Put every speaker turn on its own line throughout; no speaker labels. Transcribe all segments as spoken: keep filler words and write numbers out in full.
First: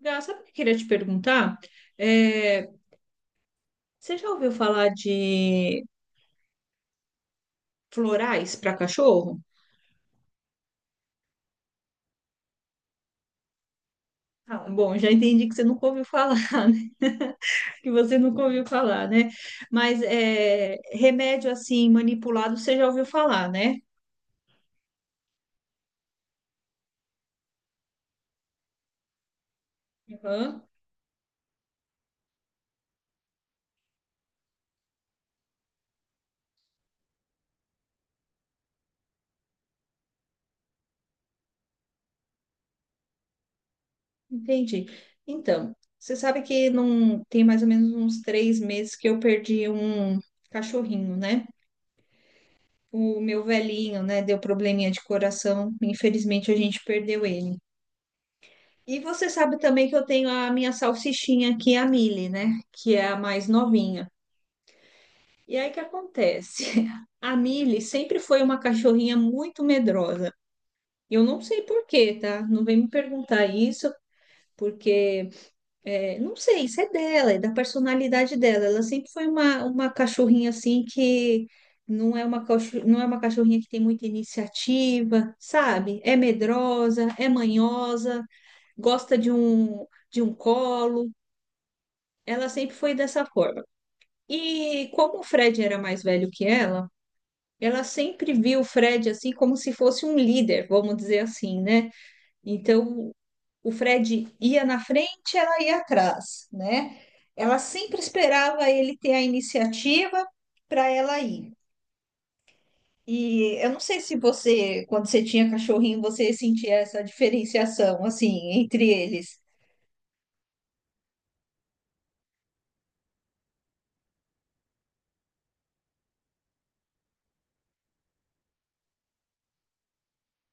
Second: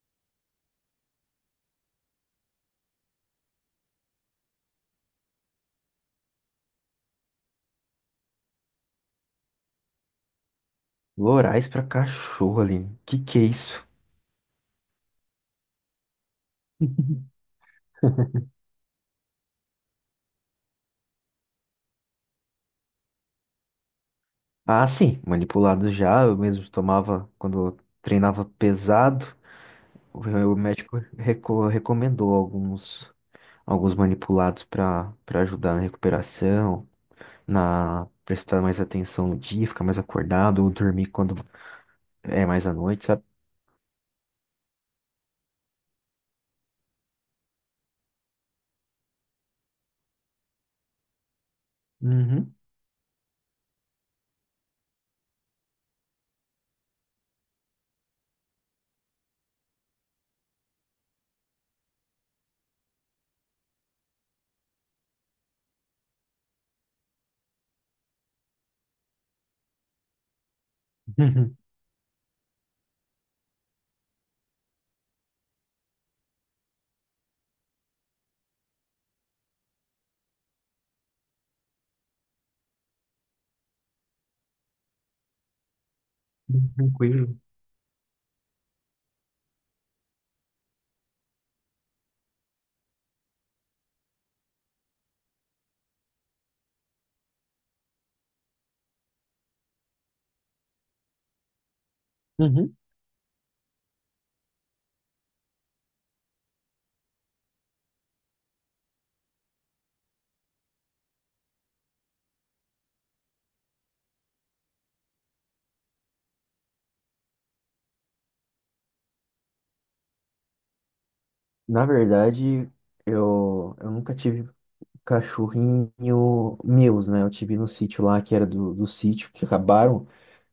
Gá, sabe o que eu queria te perguntar? É, Você já ouviu falar de florais para cachorro?
Lorais pra cachorro, Aline. Que que é isso?
Ah, bom, já entendi que você nunca ouviu falar, né? Que você nunca ouviu falar, né? Mas é, remédio assim manipulado você já ouviu falar, né?
Ah, sim, manipulado já. Eu mesmo tomava quando eu treinava pesado. O o
Aham,
médico reco- recomendou alguns, alguns manipulados para para ajudar na recuperação, na prestar mais atenção no dia, ficar mais acordado, ou dormir quando é mais à noite, sabe?
entendi. Então, você sabe que não tem mais ou menos uns três meses que eu perdi um cachorrinho, né?
Uhum.
O meu velhinho, né? Deu probleminha de coração. Infelizmente, a gente perdeu ele. E você sabe também que eu tenho a minha salsichinha aqui, a Mili, né? Que é a mais novinha. E aí o que acontece? A Mili sempre foi uma cachorrinha muito medrosa. Eu não sei por quê, tá? Não vem me perguntar isso, porque é, não sei, isso é dela, é da personalidade dela. Ela sempre foi uma, uma cachorrinha assim que não é uma, cachor- não é uma cachorrinha que tem muita iniciativa, sabe? É medrosa, é
Tranquilo.
manhosa, gosta de um, de um colo. Ela sempre foi dessa forma. E como o Fred era mais velho que ela, ela sempre viu o Fred assim como se fosse um líder, vamos dizer assim, né?
Uhum.
Então, o Fred ia na frente, ela ia atrás, né? Ela sempre esperava ele ter a iniciativa para ela ir. E eu não sei se você, quando você tinha cachorrinho, você sentia essa diferenciação assim entre eles.
Na verdade, eu, eu nunca tive cachorrinho meus, né? Eu tive no sítio lá, que era do, do sítio, que acabaram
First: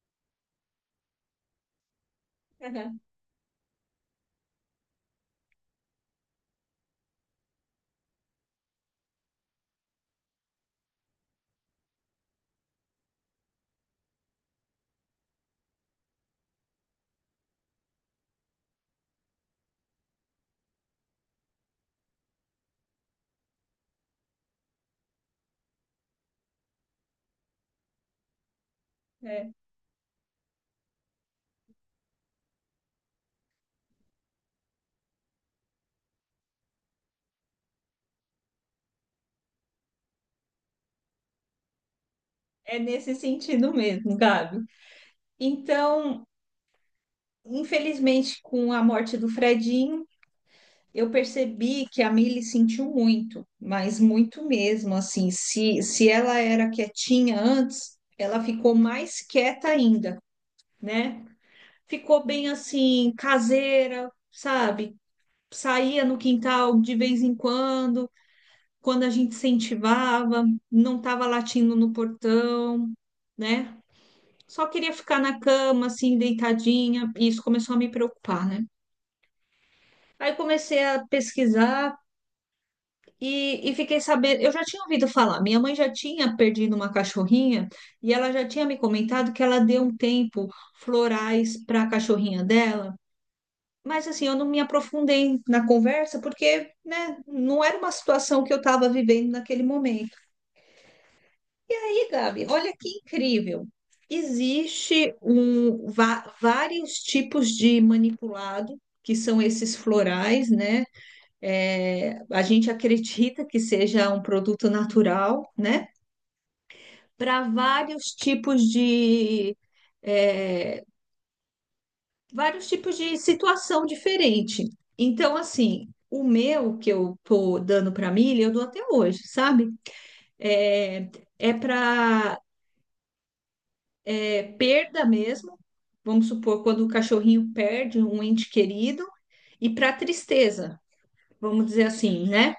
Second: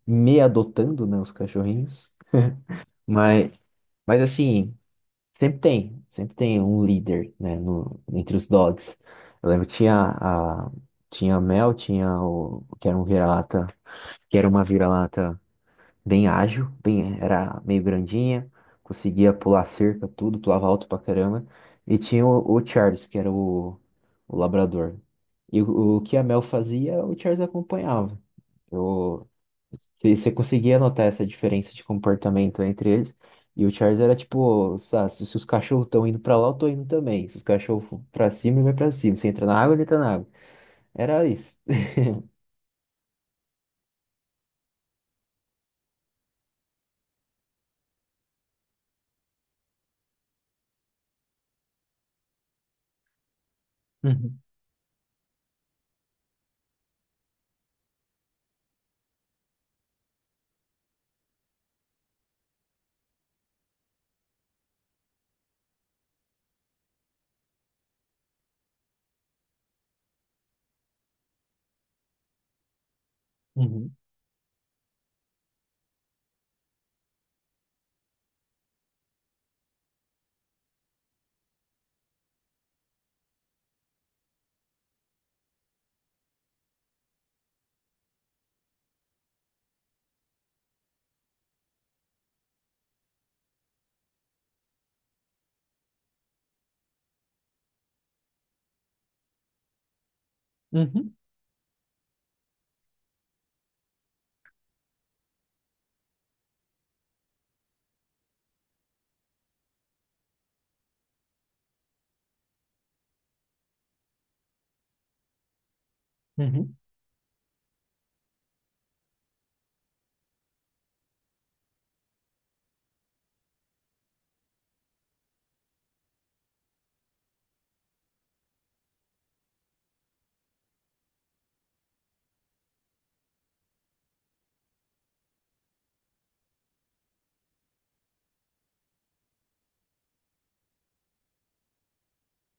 me adotando, né? Os cachorrinhos. Mas, mas assim, sempre tem, sempre tem um líder, né? No, entre os dogs. Eu lembro que tinha a, tinha a Mel, tinha o, que era um vira-lata, que era uma vira-lata bem ágil, bem, era meio grandinha, conseguia pular cerca, tudo, pulava alto pra caramba. E tinha o, o Charles, que era o, o labrador. E o, o que a Mel fazia, o Charles acompanhava. Eu,
É,
você você conseguia notar essa diferença de comportamento entre eles. E o Charles era tipo, sa- se se os cachorros estão indo pra lá, eu tô indo também. Se os cachorros for pra cima, ele vai pra cima. Se entra na água, ele entra na água. Era isso.
é nesse sentido mesmo, Gabi. Então, infelizmente, com a morte do Fredinho, eu percebi que a Milly sentiu muito, mas muito mesmo, assim, se, se ela era quietinha antes, ela ficou mais quieta ainda, né? Ficou bem assim, caseira, sabe? Saía no quintal de vez em quando, quando a gente incentivava, não estava latindo no portão,
Uhum,
né?
uhum,
Só queria ficar na cama, assim, deitadinha, e isso começou a me preocupar, né? Aí comecei a pesquisar e, e fiquei sabendo. Eu já tinha ouvido falar, minha mãe já tinha perdido uma cachorrinha e ela já tinha me comentado que ela deu um tempo florais para a cachorrinha dela. Mas assim, eu não me aprofundei na conversa porque, né, não era uma situação que eu estava vivendo naquele momento.
uhum,
E, Gabi, olha que incrível. Existe um, va- vários tipos de manipulado, que são esses florais, né? É, a gente acredita que seja um produto natural, né?
uhum,
Para vários tipos de é, vários tipos de situação diferente. Então, assim, o meu que eu tô dando para milho, eu dou até hoje, sabe? É, é para perda mesmo. Vamos supor quando o cachorrinho perde um ente querido e para tristeza, vamos dizer assim, né?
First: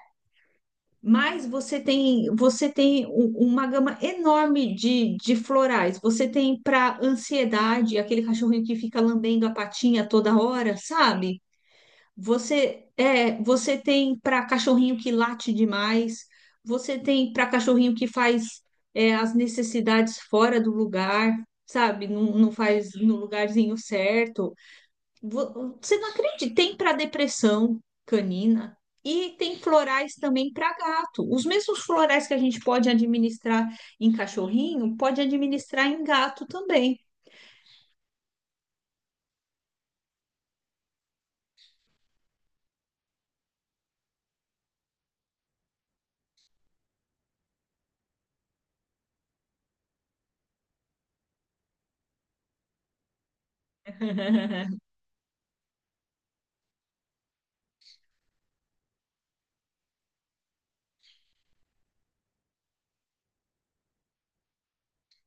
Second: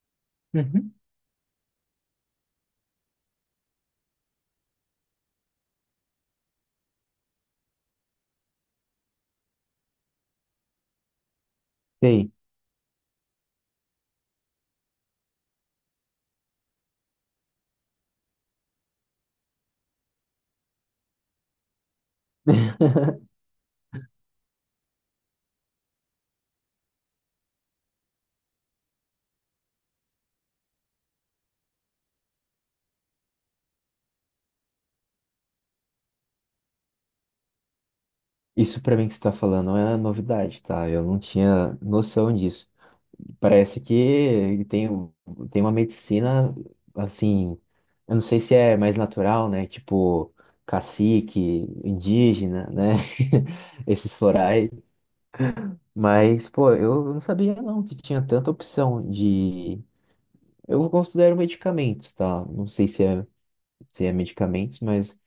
uhum.
Mas você tem, você tem u- uma gama enorme de, de florais. Você tem para ansiedade, aquele cachorrinho que fica lambendo a patinha toda hora, sabe?
Sim.
Você é, você tem para cachorrinho que late demais. Você tem para cachorrinho que faz é, as necessidades fora do lugar, sabe? Não, não faz no lugarzinho certo. vo- Você não acredita, tem para depressão canina e tem florais também para gato. Os mesmos florais que a gente pode administrar em cachorrinho, pode administrar em gato também.
Isso pra mim que você tá falando não é novidade, tá? Eu não tinha noção disso. Parece que tem, um, tem uma medicina, assim, eu não sei se é mais natural, né? Tipo, cacique, indígena, né? Esses florais. Mas, pô, eu não sabia não que tinha tanta opção de... Eu considero medicamentos, tá? Não sei se é, se é medicamentos, mas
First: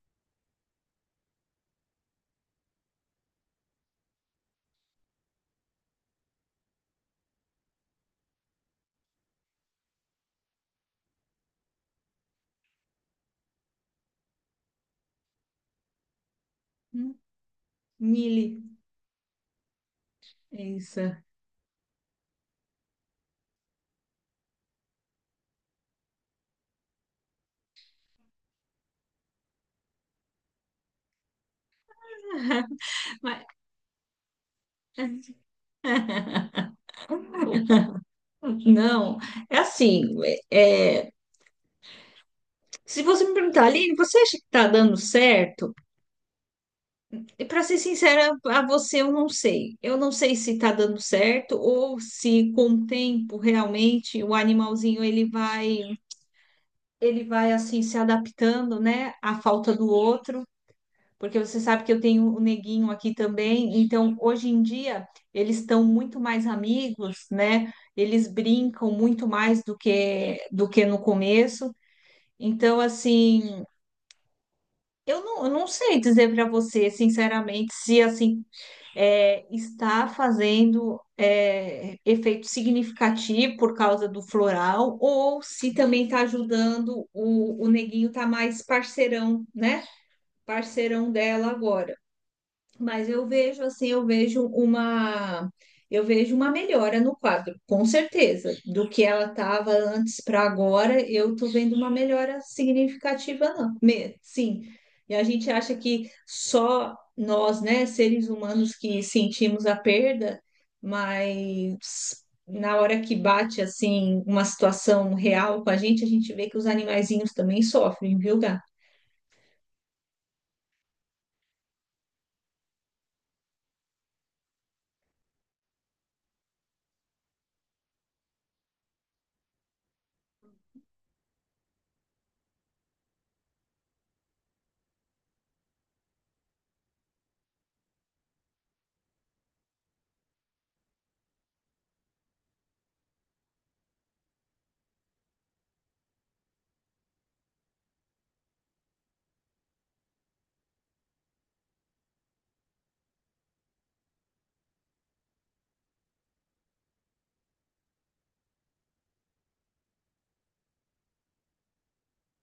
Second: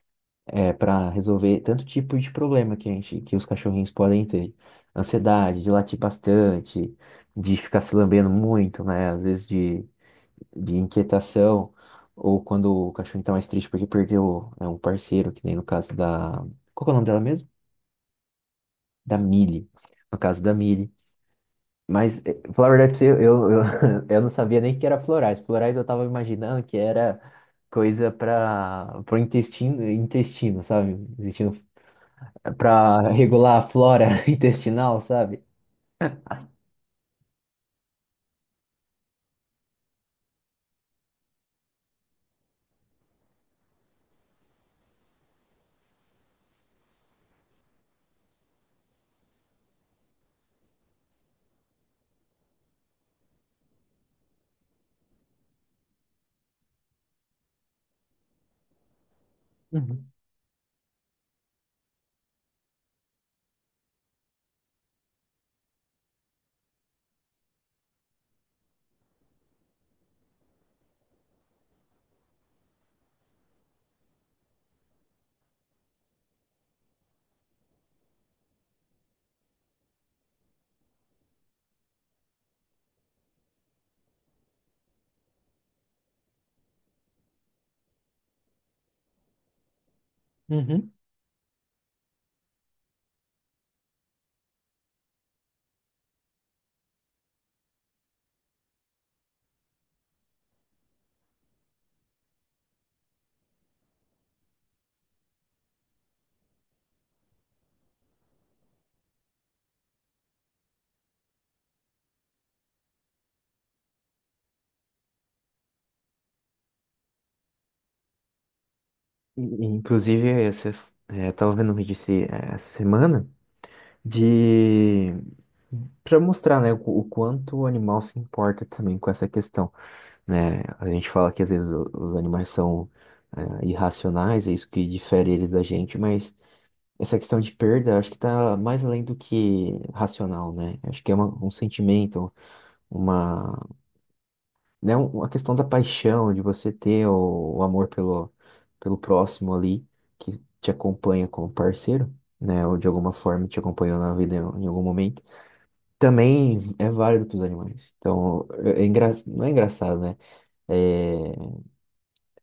é, para resolver tanto tipo de problema que a gente, que os cachorrinhos podem ter. Ansiedade, de latir bastante, de ficar se lambendo muito, né? Às vezes de, de inquietação, ou quando o cachorrinho tá mais triste porque perdeu, né, um parceiro, que nem no caso da. Qual que é o nome
Hum,
dela mesmo?
Mili,
Da Millie. No caso da
é
Millie.
isso.
Mas, eh, falar a verdade pra você, eu, eu, eu não sabia nem que era florais. Florais eu tava imaginando que era coisa para pro intestino, intestino, sabe? Intestino para
Mas...
regular a flora intestinal, sabe?
Não, é assim, é, se você me perguntar, Aline, você acha que está dando certo? E para ser sincera a você, eu não sei. Eu não sei se está dando certo ou se com o tempo realmente o animalzinho ele vai ele vai assim se adaptando, né, à falta do
Uhum.
outro, porque você sabe que eu tenho o neguinho aqui também. Então, hoje em dia eles estão muito mais amigos, né? Eles brincam muito mais do que do que no começo. Então, assim, eu não, eu não sei dizer para você, sinceramente, se assim é, está fazendo é, efeito significativo por causa do floral, ou se também está ajudando o, o neguinho tá mais parceirão, né?
Uhum.
Parceirão dela agora. Mas eu vejo assim, eu vejo uma eu vejo uma melhora no quadro, com certeza. Do que ela estava antes para agora, eu tô vendo uma melhora significativa, não. Me- sim. E a gente acha que só nós, né, seres humanos que sentimos a perda, mas na hora que bate assim uma situação real com a gente, a gente vê que os animaizinhos também sofrem, viu, Gá?
E- e, Inclusive, você, é, eu tava vendo um vídeo esse- eh, essa semana de para mostrar, né, o, qu- o quanto o animal se importa também com essa questão, né? A gente fala que às vezes o- os animais são é, irracionais, é isso que difere eles da gente, mas essa questão de perda, acho que está mais além do que racional, né? Acho que é uma- um sentimento, uma né, um- a questão da paixão, de você ter o, o amor pelo, pelo próximo ali, que te acompanha como parceiro, né, ou de alguma forma te acompanhou na vida em, em algum momento, também é válido para os animais. Então, é, é engra- não é engraçado, né? É,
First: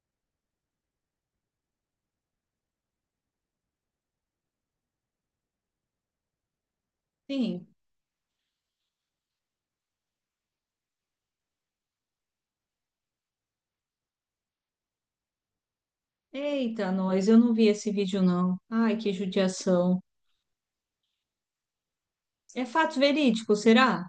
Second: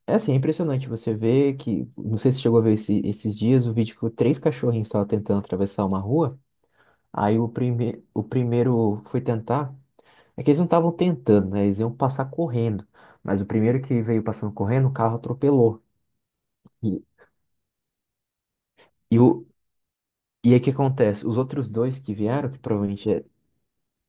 é assim, é impressionante você ver que, não sei se você chegou a ver esse- esses dias, o vídeo que três cachorrinhos estavam tentando atravessar uma rua, aí o,
Sim.
prime, o primeiro foi tentar. É que eles não estavam tentando, né? Eles iam passar correndo. Mas o primeiro que veio passando correndo, o carro atropelou.
Eita,
E,
nós, eu não vi esse vídeo, não. Ai, que
e, o,
judiação.
e aí o que acontece? Os outros dois que vieram, que
É fato
provavelmente é.
verídico, será?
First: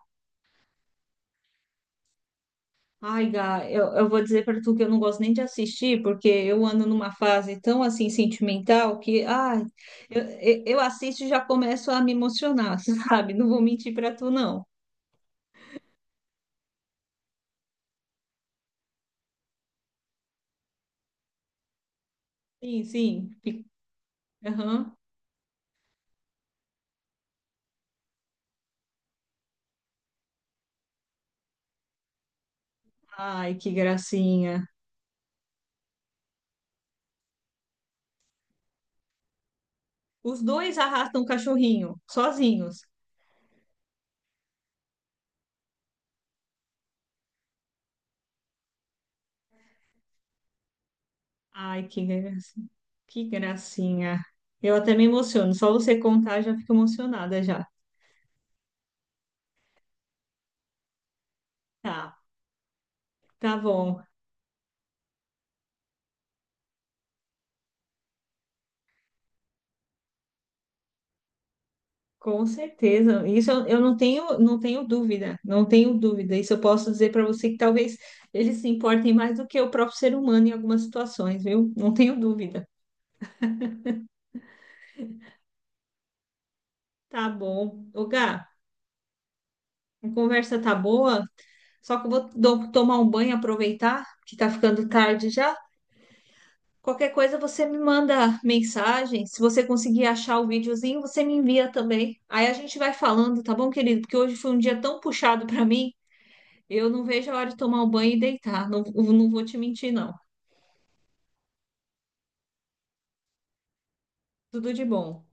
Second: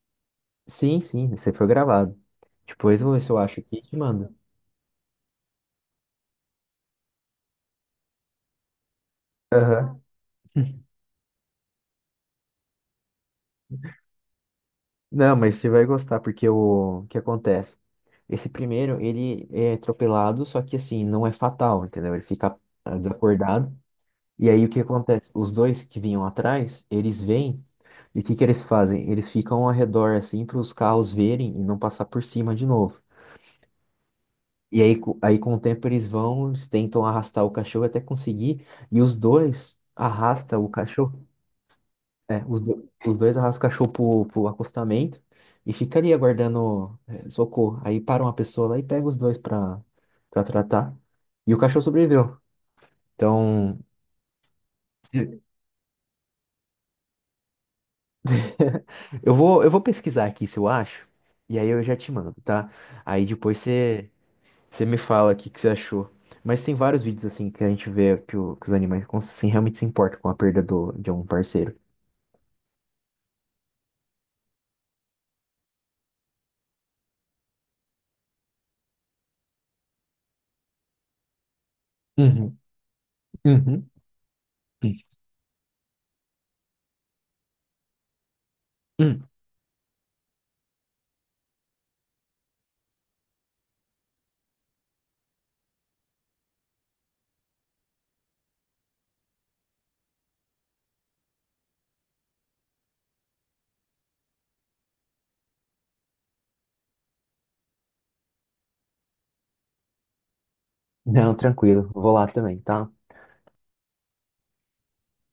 Sim, sim, você foi gravado. Depois eu vou ver
Ai,
se eu acho
Gá,
aqui e
eu,
te
eu vou
mando.
dizer pra tu que eu não gosto nem de assistir, porque eu ando numa fase tão, assim, sentimental que, ai,
Aham.
eu, eu eu assisto e já começo a me emocionar, sabe? Não vou mentir pra tu, não.
Não, mas você vai gostar, porque o, o que acontece? Esse primeiro, ele é atropelado, só que assim, não é fatal, entendeu? Ele fica
Sim,
ah,
sim. Fico...
desacordado. E aí o que
Aham.
acontece? Os dois que vinham atrás, eles vêm e o que que eles fazem? Eles ficam ao redor assim para os carros verem e não passar por cima de novo.
Ai, que gracinha.
E aí, co- aí com o tempo eles vão, eles tentam arrastar o cachorro até conseguir e os dois
Os
arrastam o
dois arrastam o
cachorro.
cachorrinho,
É, os,
sozinhos.
do- os dois arrastam o cachorro pro, pro acostamento e fica ali aguardando é, socorro. Aí para uma pessoa lá e pega os dois para para tratar. E o cachorro
Ai, que
sobreviveu.
gracinha. Que
Então,
gracinha. Eu até me emociono. Só você contar, já fico emocionada já.
Eu vou, eu vou pesquisar aqui se eu acho, e aí eu já te
Tá,
mando, tá? Aí
tá
depois
bom.
você, você me fala o que que você achou. Mas tem vários vídeos assim que a gente vê que, o- que os animais cons- assim, realmente se importam com a perda do, de um parceiro.
Com certeza. Isso eu, eu não tenho, não tenho dúvida. Não tenho dúvida. Isso eu posso dizer para você que talvez eles se importem mais do que o próprio ser humano em algumas situações, viu? Não tenho
Uhum,
dúvida.
uhum,
Tá bom. Ô, Gá,
uhum.
a conversa tá boa, só que eu vou do- tomar um banho, aproveitar que tá ficando tarde já. Qualquer coisa você me manda mensagem. Se você conseguir achar o videozinho, você me envia também. Aí a gente vai falando, tá bom, querido? Porque hoje foi um dia tão puxado pra mim. Eu não vejo a hora de tomar um banho e deitar. Não, não vou te mentir, não.
Não, tranquilo, vou lá também, tá?
Tudo de bom.